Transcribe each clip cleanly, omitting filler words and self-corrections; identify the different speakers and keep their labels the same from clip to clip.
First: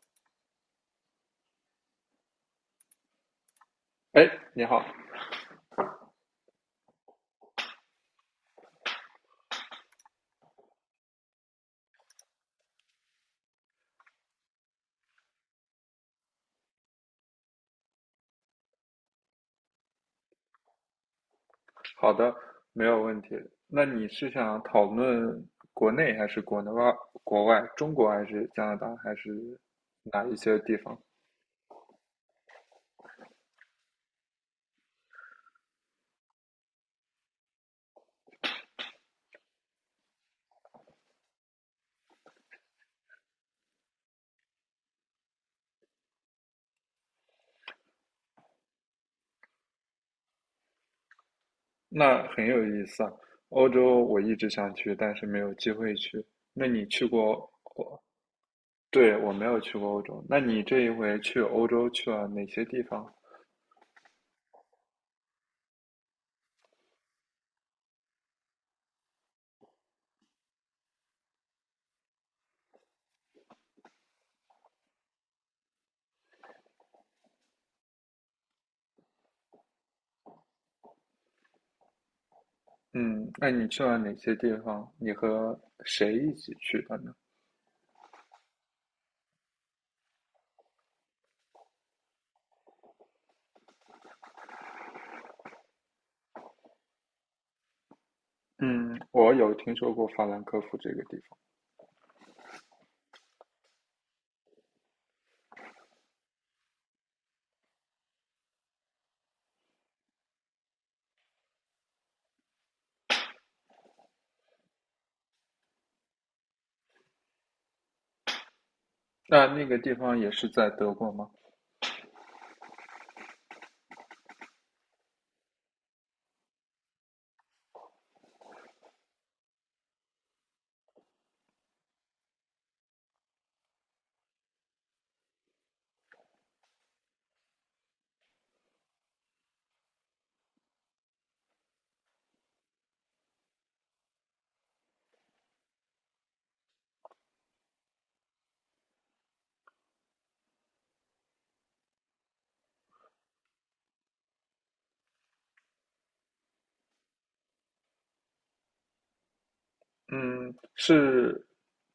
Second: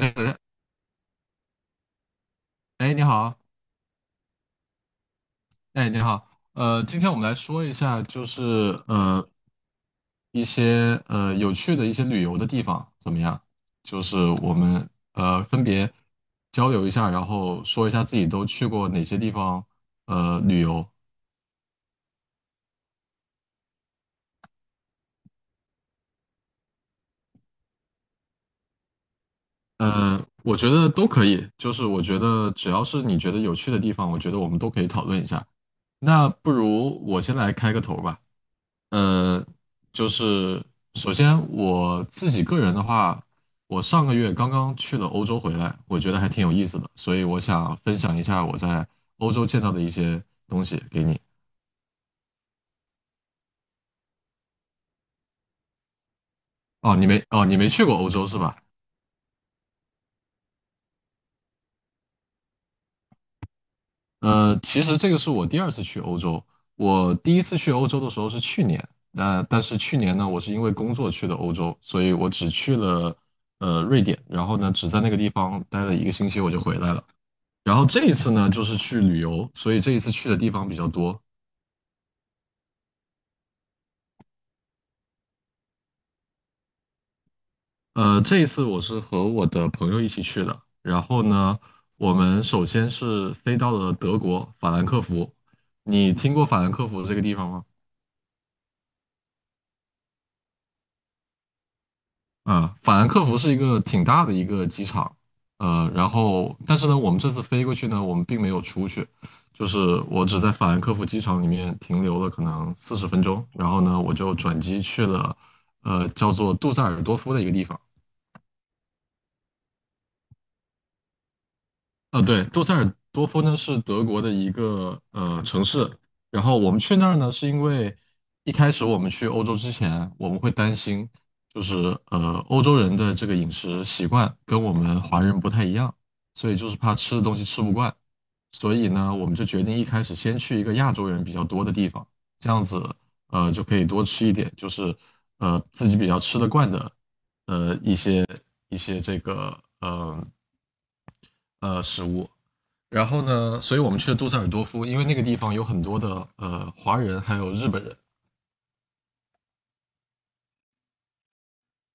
Speaker 1: 哎，哎你好，
Speaker 2: 哎，你好。
Speaker 1: 哎，你好，今天我们来说一下，就是一些有趣的一些旅游的地方怎么样？就是我们分别交流一下，然后说一下自己都去过哪些地方旅游。
Speaker 2: 好的，没有问题。那你是想讨论国内还是国内外、国外、中国还是加拿大还是哪一
Speaker 1: 我
Speaker 2: 些
Speaker 1: 觉
Speaker 2: 地
Speaker 1: 得
Speaker 2: 方？
Speaker 1: 都可以，就是我觉得只要是你觉得有趣的地方，我觉得我们都可以讨论一下。那不如我先来开个头吧。嗯，就是首先我自己个人的话，我上个月刚刚去了欧洲回来，我觉得还挺有意思的，所以我想分享一下我在欧洲见到的一些东西给你。
Speaker 2: 那很有意思啊。欧洲我一直想去，但是没有机会去。那你
Speaker 1: 哦，
Speaker 2: 去过？
Speaker 1: 你没去过
Speaker 2: 我，
Speaker 1: 欧洲是吧？
Speaker 2: 对，我没有去过欧洲。那你这一回去欧洲去了哪些地方？
Speaker 1: 其实这个是我第二次去欧洲，我第一次去欧洲的时候是去年，但是去年呢，我是因为工作去的欧洲，所以我只去了瑞典，然后呢，只在那个地方待了一个星期我就回来了。然后这一次呢，就是去旅游，所以这一次去的地方比较多。
Speaker 2: 嗯，那你去了哪些地方？你和谁一起去的呢？
Speaker 1: 这一次我是和我的朋友一起去的。然后呢，我们首先是飞到了德国法兰克福。你听过法兰克福这个地方吗？
Speaker 2: 嗯，我有听说过法兰克福这个地方。
Speaker 1: 啊，法兰克福是一个挺大的一个机场。然后但是呢，我们这次飞过去呢，我们并没有出去，就是我只在法兰克福机场里面停留了可能40分钟。然后呢，我就转机去了，叫做杜塞尔多夫的一个地方。
Speaker 2: 那那个地方也是在德国吗？
Speaker 1: 啊，对，杜塞尔多夫呢是德国的一个城市，然后我们去那儿呢，是因为一开始我们去欧洲之前，我们会担心，就是欧洲人的这个饮食习惯跟我们华人不太一样，所以就是怕吃的东西吃不惯，所以呢，我们就决定一开始先去一个亚洲人比较多的地方，这样子就可以多吃一点，就是自己比较吃得惯的呃一些一些这个食物。然后呢，所以我们去了杜塞尔多夫，因为那个地方有很多的华人还有日本人。
Speaker 2: 嗯，是。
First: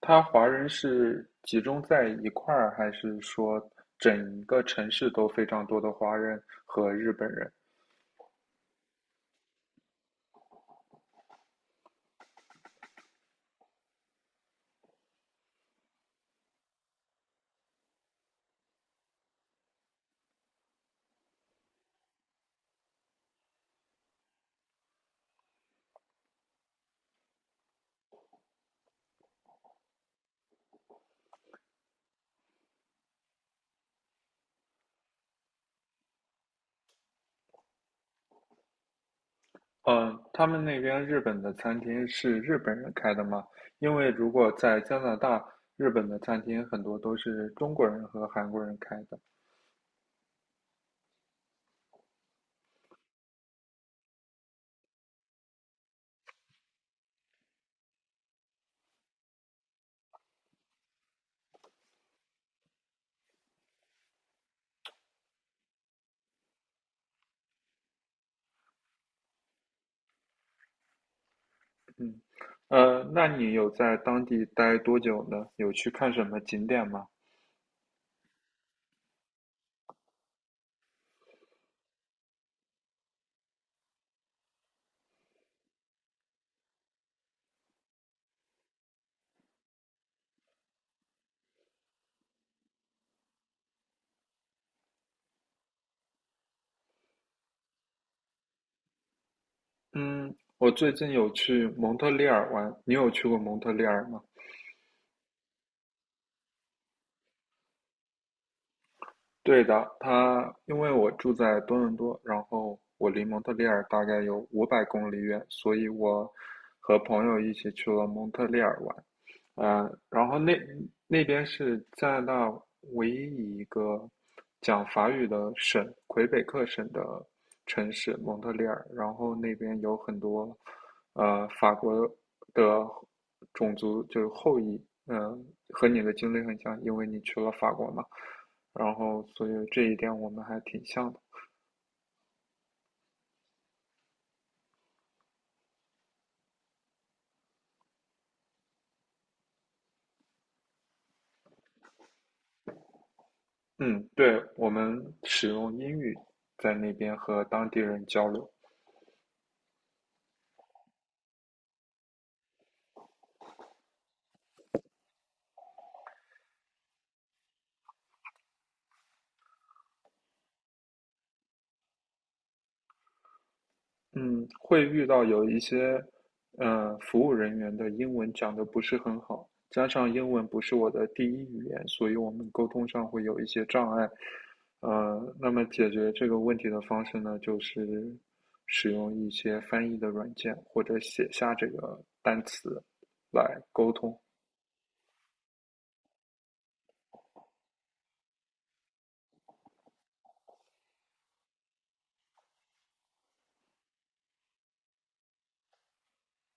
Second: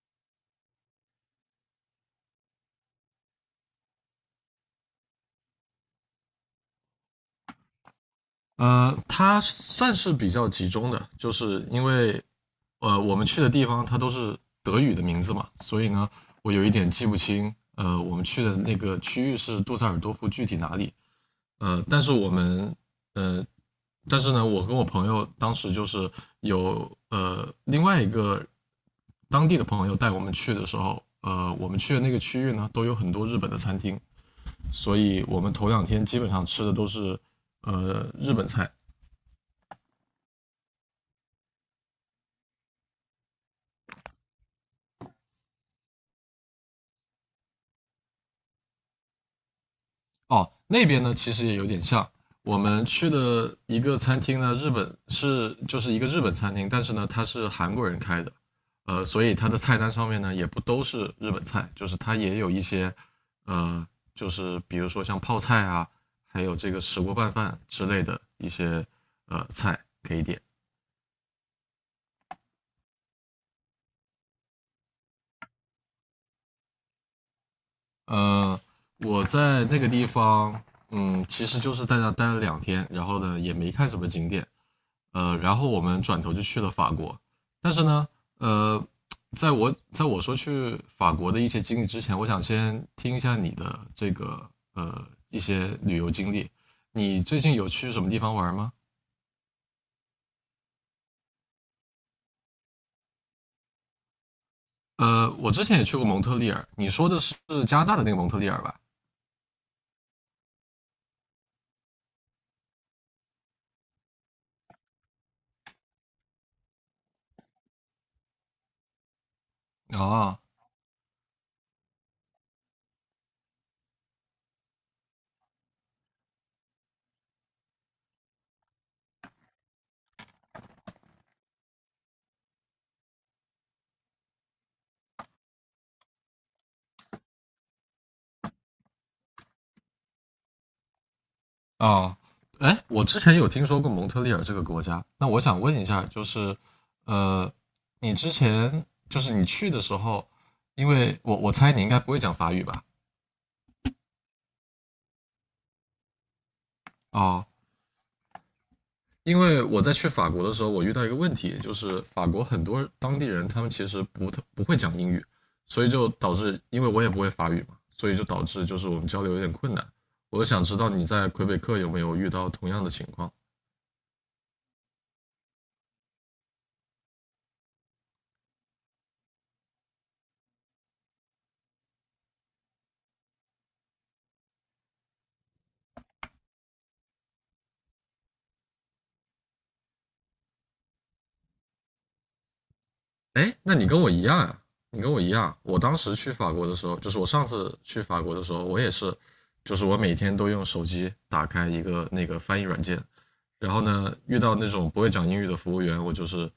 Speaker 2: 他华人是集中在一块儿，还是说整一个城市都非常多的华人和日本人？
Speaker 1: 它算是比较集中的，就是因为我们去的地方它都是德语的名字嘛，所以呢我有一点记不清，我们去的那个区域是杜塞尔多夫具体哪里，呃，但是我们呃但是呢我跟我朋友当时就是有另外一个当地的朋友带我们去的时候，我们去的那个区域呢，都有很多日本的餐厅，所以我们头两天基本上吃的都是日本菜。
Speaker 2: 嗯，他们那边日本的餐厅是日本人开的吗？因为如果在加拿大，日本的餐厅很多都是中国人和韩国人开的。
Speaker 1: 哦，那边呢其实也有点像，我们去的一个餐厅呢，日本是就是一个日本餐厅，但是呢它是韩国人开的。所以它的菜单上面呢也不都是日本菜，就是它也有一些呃，就是比如说像泡菜啊，还有这个石锅拌饭之类的一些菜可以点。
Speaker 2: 嗯，那你有在当地待多久呢？有去看什么景点吗？
Speaker 1: 呃，我在那个地方，嗯，其实就是在那待了两天，然后呢也没看什么景点，然后我们转头就去了法国。但是呢，呃，在我说去法国的一些经历之前，我想先听一下你的这个一些旅游经历。你最近有去什么地方玩吗？
Speaker 2: 嗯，我最近有去蒙特利尔玩，你有去过蒙特利尔吗？
Speaker 1: 我之前也去过蒙特利尔，你说的是加拿大的那个蒙特利尔吧？
Speaker 2: 对的。他因为我住在多伦多，然后我离蒙特利尔大概有500公里远，所以我和朋友一起去了蒙特利尔玩。嗯，然后
Speaker 1: 哦，
Speaker 2: 那那边是加拿大唯一一个讲法语的省，魁北克省的城市蒙特利尔。然后那边有很多法国的种族，就是后裔。嗯，和你的经历很像，因为你去了法国嘛。然后所以这一点我们还挺像的。
Speaker 1: 哦，哎，我之前有听说过蒙特利尔这个国家，那我想问一下，就是，呃，你之前就是你去的时候，因为我猜你应该不会讲法语吧？
Speaker 2: 嗯，对，我们使用英语在那边和
Speaker 1: 哦，
Speaker 2: 当地人交流。
Speaker 1: 因为我在去法国的时候，我遇到一个问题，就是法国很多当地人他们其实不会讲英语，所以就导致，因为我也不会法语嘛，所以就导致就是我们交流有点困难。我就想知道你在魁北克有没有遇到同样的情况？
Speaker 2: 嗯，会遇到有一些，服务人员的英文讲的不是很好，加上英文不是我的第一语言，所以我们沟通上会有一些障碍。那么解决这个问题的方式呢，就是使用一些翻译的软件或者写下这个单词
Speaker 1: 哎，
Speaker 2: 来
Speaker 1: 那你
Speaker 2: 沟
Speaker 1: 跟我
Speaker 2: 通。
Speaker 1: 一样啊，你跟我一样。我当时去法国的时候，就是我上次去法国的时候，我也是，就是我每天都用手机打开一个那个翻译软件，然后呢，遇到那种不会讲英语的服务员，我就是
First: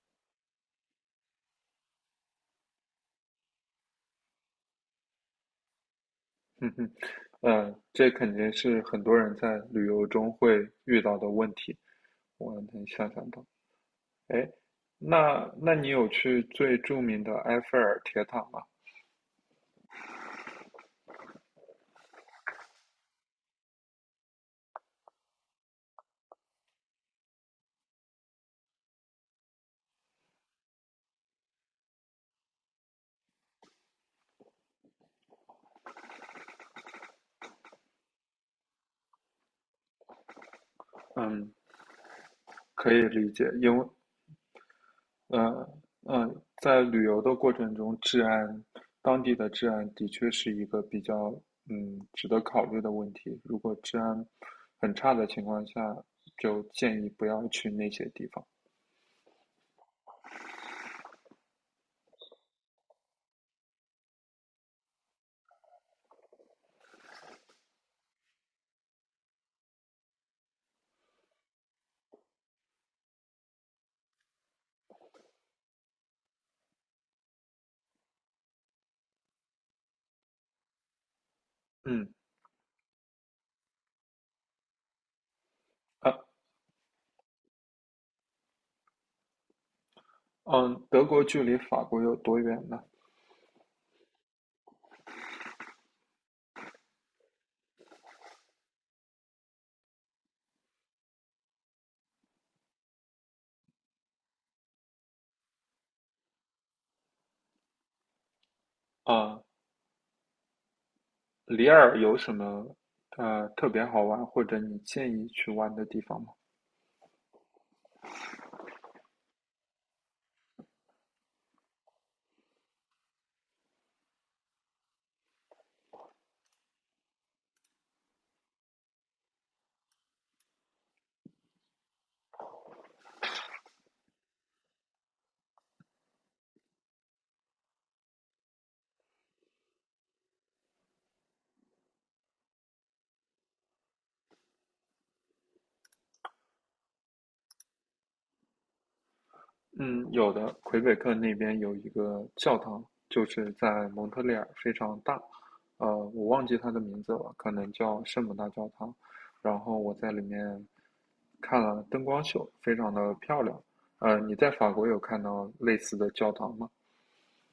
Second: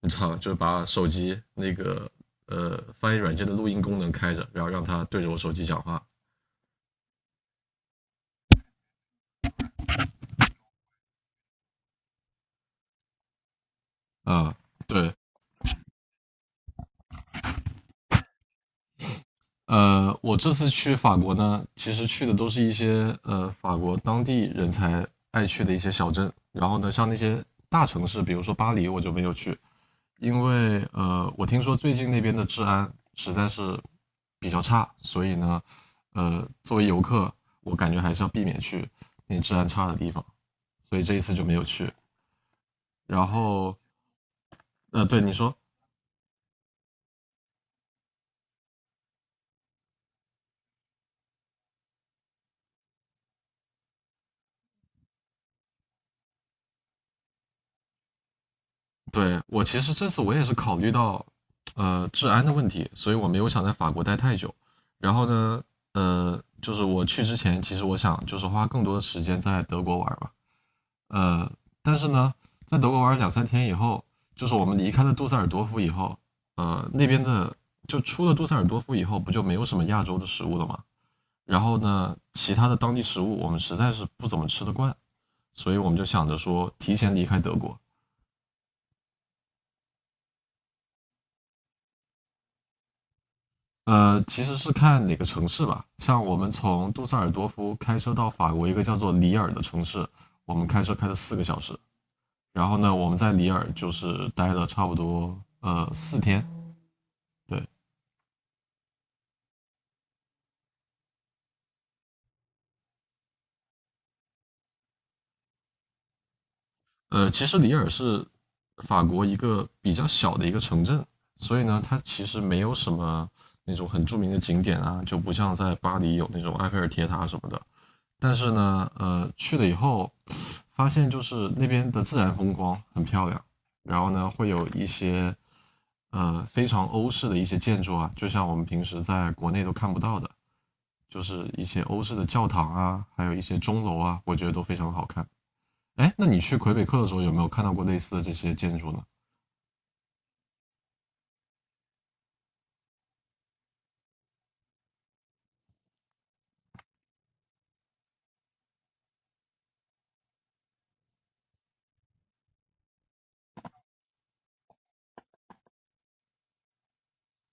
Speaker 1: 你知道，就是把手机那个翻译软件的录音功能开着，然后让他对着我手机讲话。
Speaker 2: 嗯哼。嗯，这肯定是很多人在旅游中会遇到的问题，我能想象到。哎，
Speaker 1: 啊，对，
Speaker 2: 那你有去最著名的埃菲尔铁塔吗？
Speaker 1: 我这次去法国呢，其实去的都是一些法国当地人才爱去的一些小镇。然后呢，像那些大城市，比如说巴黎，我就没有去，因为我听说最近那边的治安实在是比较差，所以呢，作为游客，我感觉还是要避免去那治安差的地方，所以这一次就
Speaker 2: 嗯，
Speaker 1: 没有去。
Speaker 2: 可以
Speaker 1: 然
Speaker 2: 理解。因
Speaker 1: 后，
Speaker 2: 为，
Speaker 1: 对你说。
Speaker 2: 呃，在旅游的过程中，治安，当地的治安的确是一个比较，值得考虑的问题。如果治安很差的情况下，就建议不要去那些地方。
Speaker 1: 对，我其实这次我也是考虑到治安的问题，所以我没有想在法国待太久。然后呢，就是我去之前，其实我想就是花更多的时间在德国玩吧。呃，但是呢，在德国玩两三天以后，就是我们离开了杜塞尔多夫以后，呃，那边的就出了杜塞尔多夫以后，不就没有什么亚洲的食物了吗？然后
Speaker 2: 嗯。
Speaker 1: 呢，其他的当地食物我们实在是不怎么吃得惯，所以我们就
Speaker 2: 啊。
Speaker 1: 想着说提前离开德国。
Speaker 2: 嗯，德国距离法国有多远呢？
Speaker 1: 其实是看哪个城市吧。像我们从杜塞尔多夫开车到法国一个叫做里尔的城市，我们开车开了4个小时。然后呢，我们在里尔就是待了差不多4天。对，
Speaker 2: 啊，里尔有什么特别好玩或者你建议去玩的地方吗？
Speaker 1: 其实里尔是法国一个比较小的一个城镇，所以呢，它其实没有什么那种很著名的景点啊，就不像在巴黎有那种埃菲尔铁塔什么的。但是呢，去了以后，发现就是那边的自然风光很漂亮，然后呢会有一些非常欧式的一些建筑啊，就像我们平时在国内都看不到的，就是一些欧式的教堂啊，还有一些钟楼啊，我觉得都非常好看。哎，那你去魁北克的时候有没有看到过类似的这些建筑呢？
Speaker 2: 嗯，有的，魁北克那边有一个教堂，就是在蒙特利尔，非常大。我忘记它的名字了，可能叫圣母大教堂。然后我在里面看了灯光秀，非常的漂亮。你在法国有看到类似的教堂吗？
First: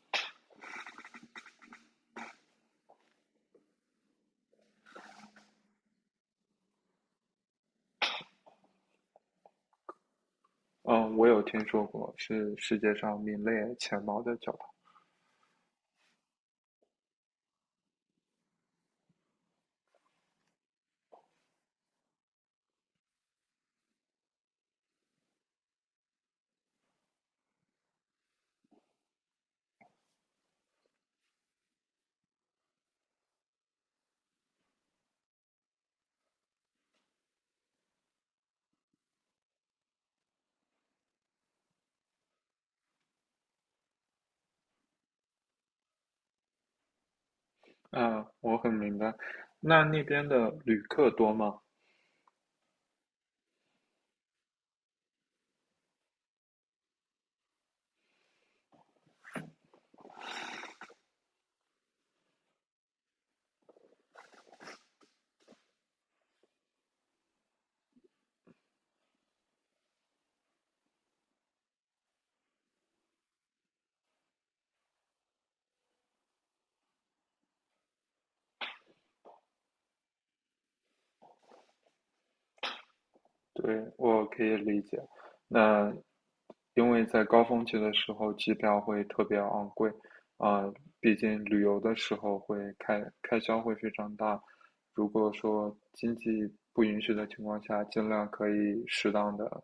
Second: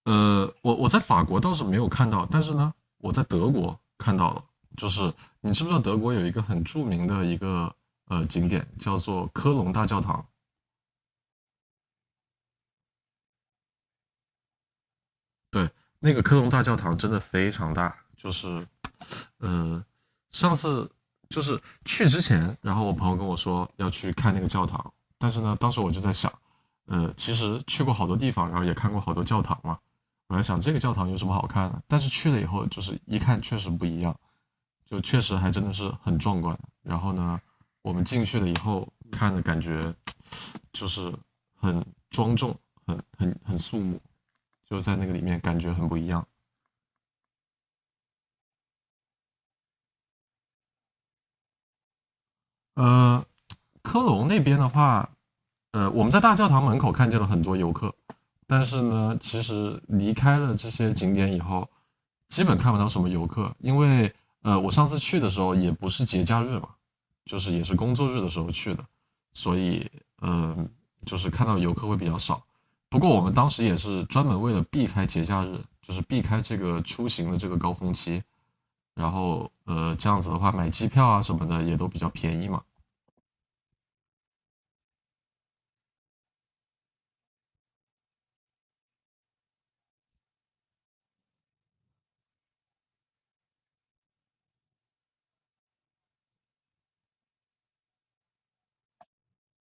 Speaker 1: 我在法国倒是没有看到，但是呢，我在德国看到了。就是你知不知道德国有一个很著名的一个景点叫做科隆大教堂？
Speaker 2: 嗯，我有听说过，是世界上名列前茅的教堂。
Speaker 1: 对，那个科隆大教堂真的非常大，就是呃，上次就是去之前，然后我朋友跟我说要去看那个教堂，但是呢，当时我就在想，其实去过好多地方，然后也看过好多教堂嘛，我在想这个教堂有什么好看的？但是去了以后，就是一看确实不一样，就确实还真的是很壮观。然后呢，我们进去了以后看的感觉就是很庄重，很肃穆，就在那个里面感觉很不一样。
Speaker 2: 啊，我很明白。那那边的旅客多吗？
Speaker 1: 呃，科隆那边的话，我们在大教堂门口看见了很多游客，但是呢，其实离开了这些景点以后，基本看不到什么游客，因为我上次去的时候也不是节假日嘛，就是也是工作日的时候去的，所以嗯、呃，就是看到游客会比较少。不过我们当时也是专门为了避开节假日，就是避开这个出行的这个高峰期，然后这样子的话买机票啊什么的也都比较便宜嘛。
Speaker 2: 对，我可以理解。那因为在高峰期的时候，机票会特别昂贵。啊，毕竟旅游的时候开销会非常大。如果说经济不允许的情况下，尽量可以适当的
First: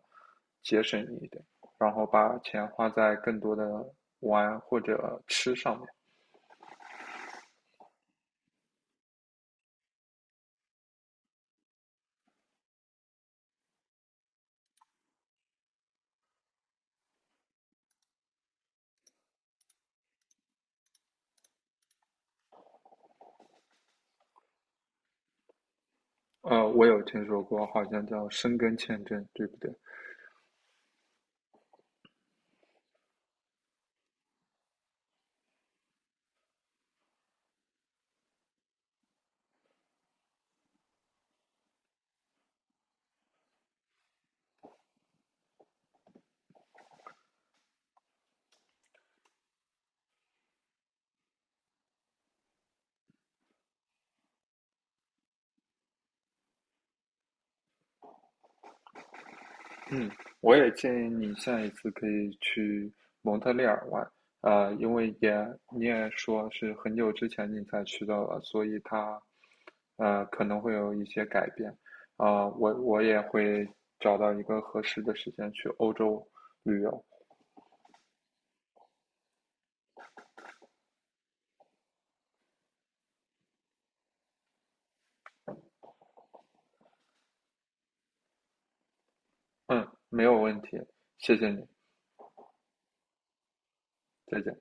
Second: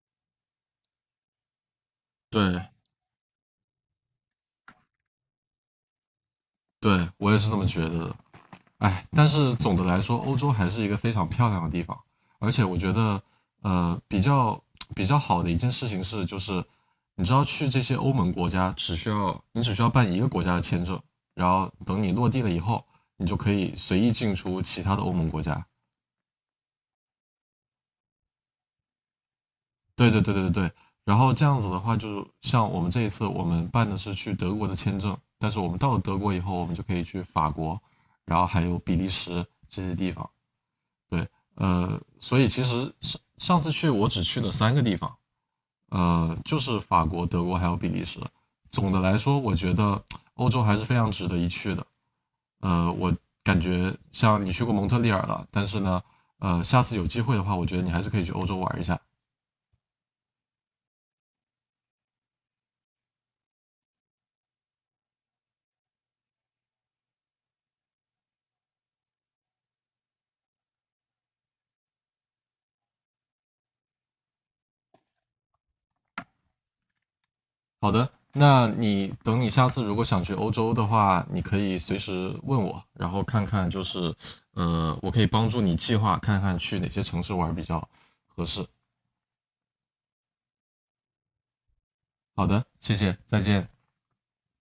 Speaker 2: 节省一点，然后把钱
Speaker 1: 对，
Speaker 2: 花在更多的玩或者吃上面。
Speaker 1: 对我也是这么觉得的。哎，但是总的来说，欧洲还是一个非常漂亮的地方，而且我觉得，呃，比较比较好的一件事情是，就是你知道去这些欧盟国家，只需要你只需要办一个国家的签证，然后等你落地了以后，你就可以随意进出其他的欧盟国家。
Speaker 2: 我有听说过，好像叫申根签证，对不对？
Speaker 1: 对对对对对。然后这样子的话，就是像我们这一次，我们办的是去德国的签证，但是我们到了德国以后，我们就可以去法国，然后还有比利时这些地方。对，所以其实上次去我只去了三个地方，就是法国、德国还有比利时。总的来说，我觉得欧洲还是非常值得一去的。我感觉像你去过蒙特利尔了，但是呢，下次有机会的话，我觉得你还是可以去欧洲玩一下。
Speaker 2: 嗯，我也建议你下一次可以去蒙特利尔玩。啊，因为也你也说是很久之前你才去到了，所以它，可能会有一些改变。啊，我也会找到一个合适的时间去欧洲旅游。
Speaker 1: 好的，那你等你下次如果想去欧洲的话，你可以随时问我，然后看看就是我可以帮助你计划看看去哪些城市玩比较合适。
Speaker 2: 嗯，没有问题，谢谢你，
Speaker 1: 好的，谢谢，再见。
Speaker 2: 再见。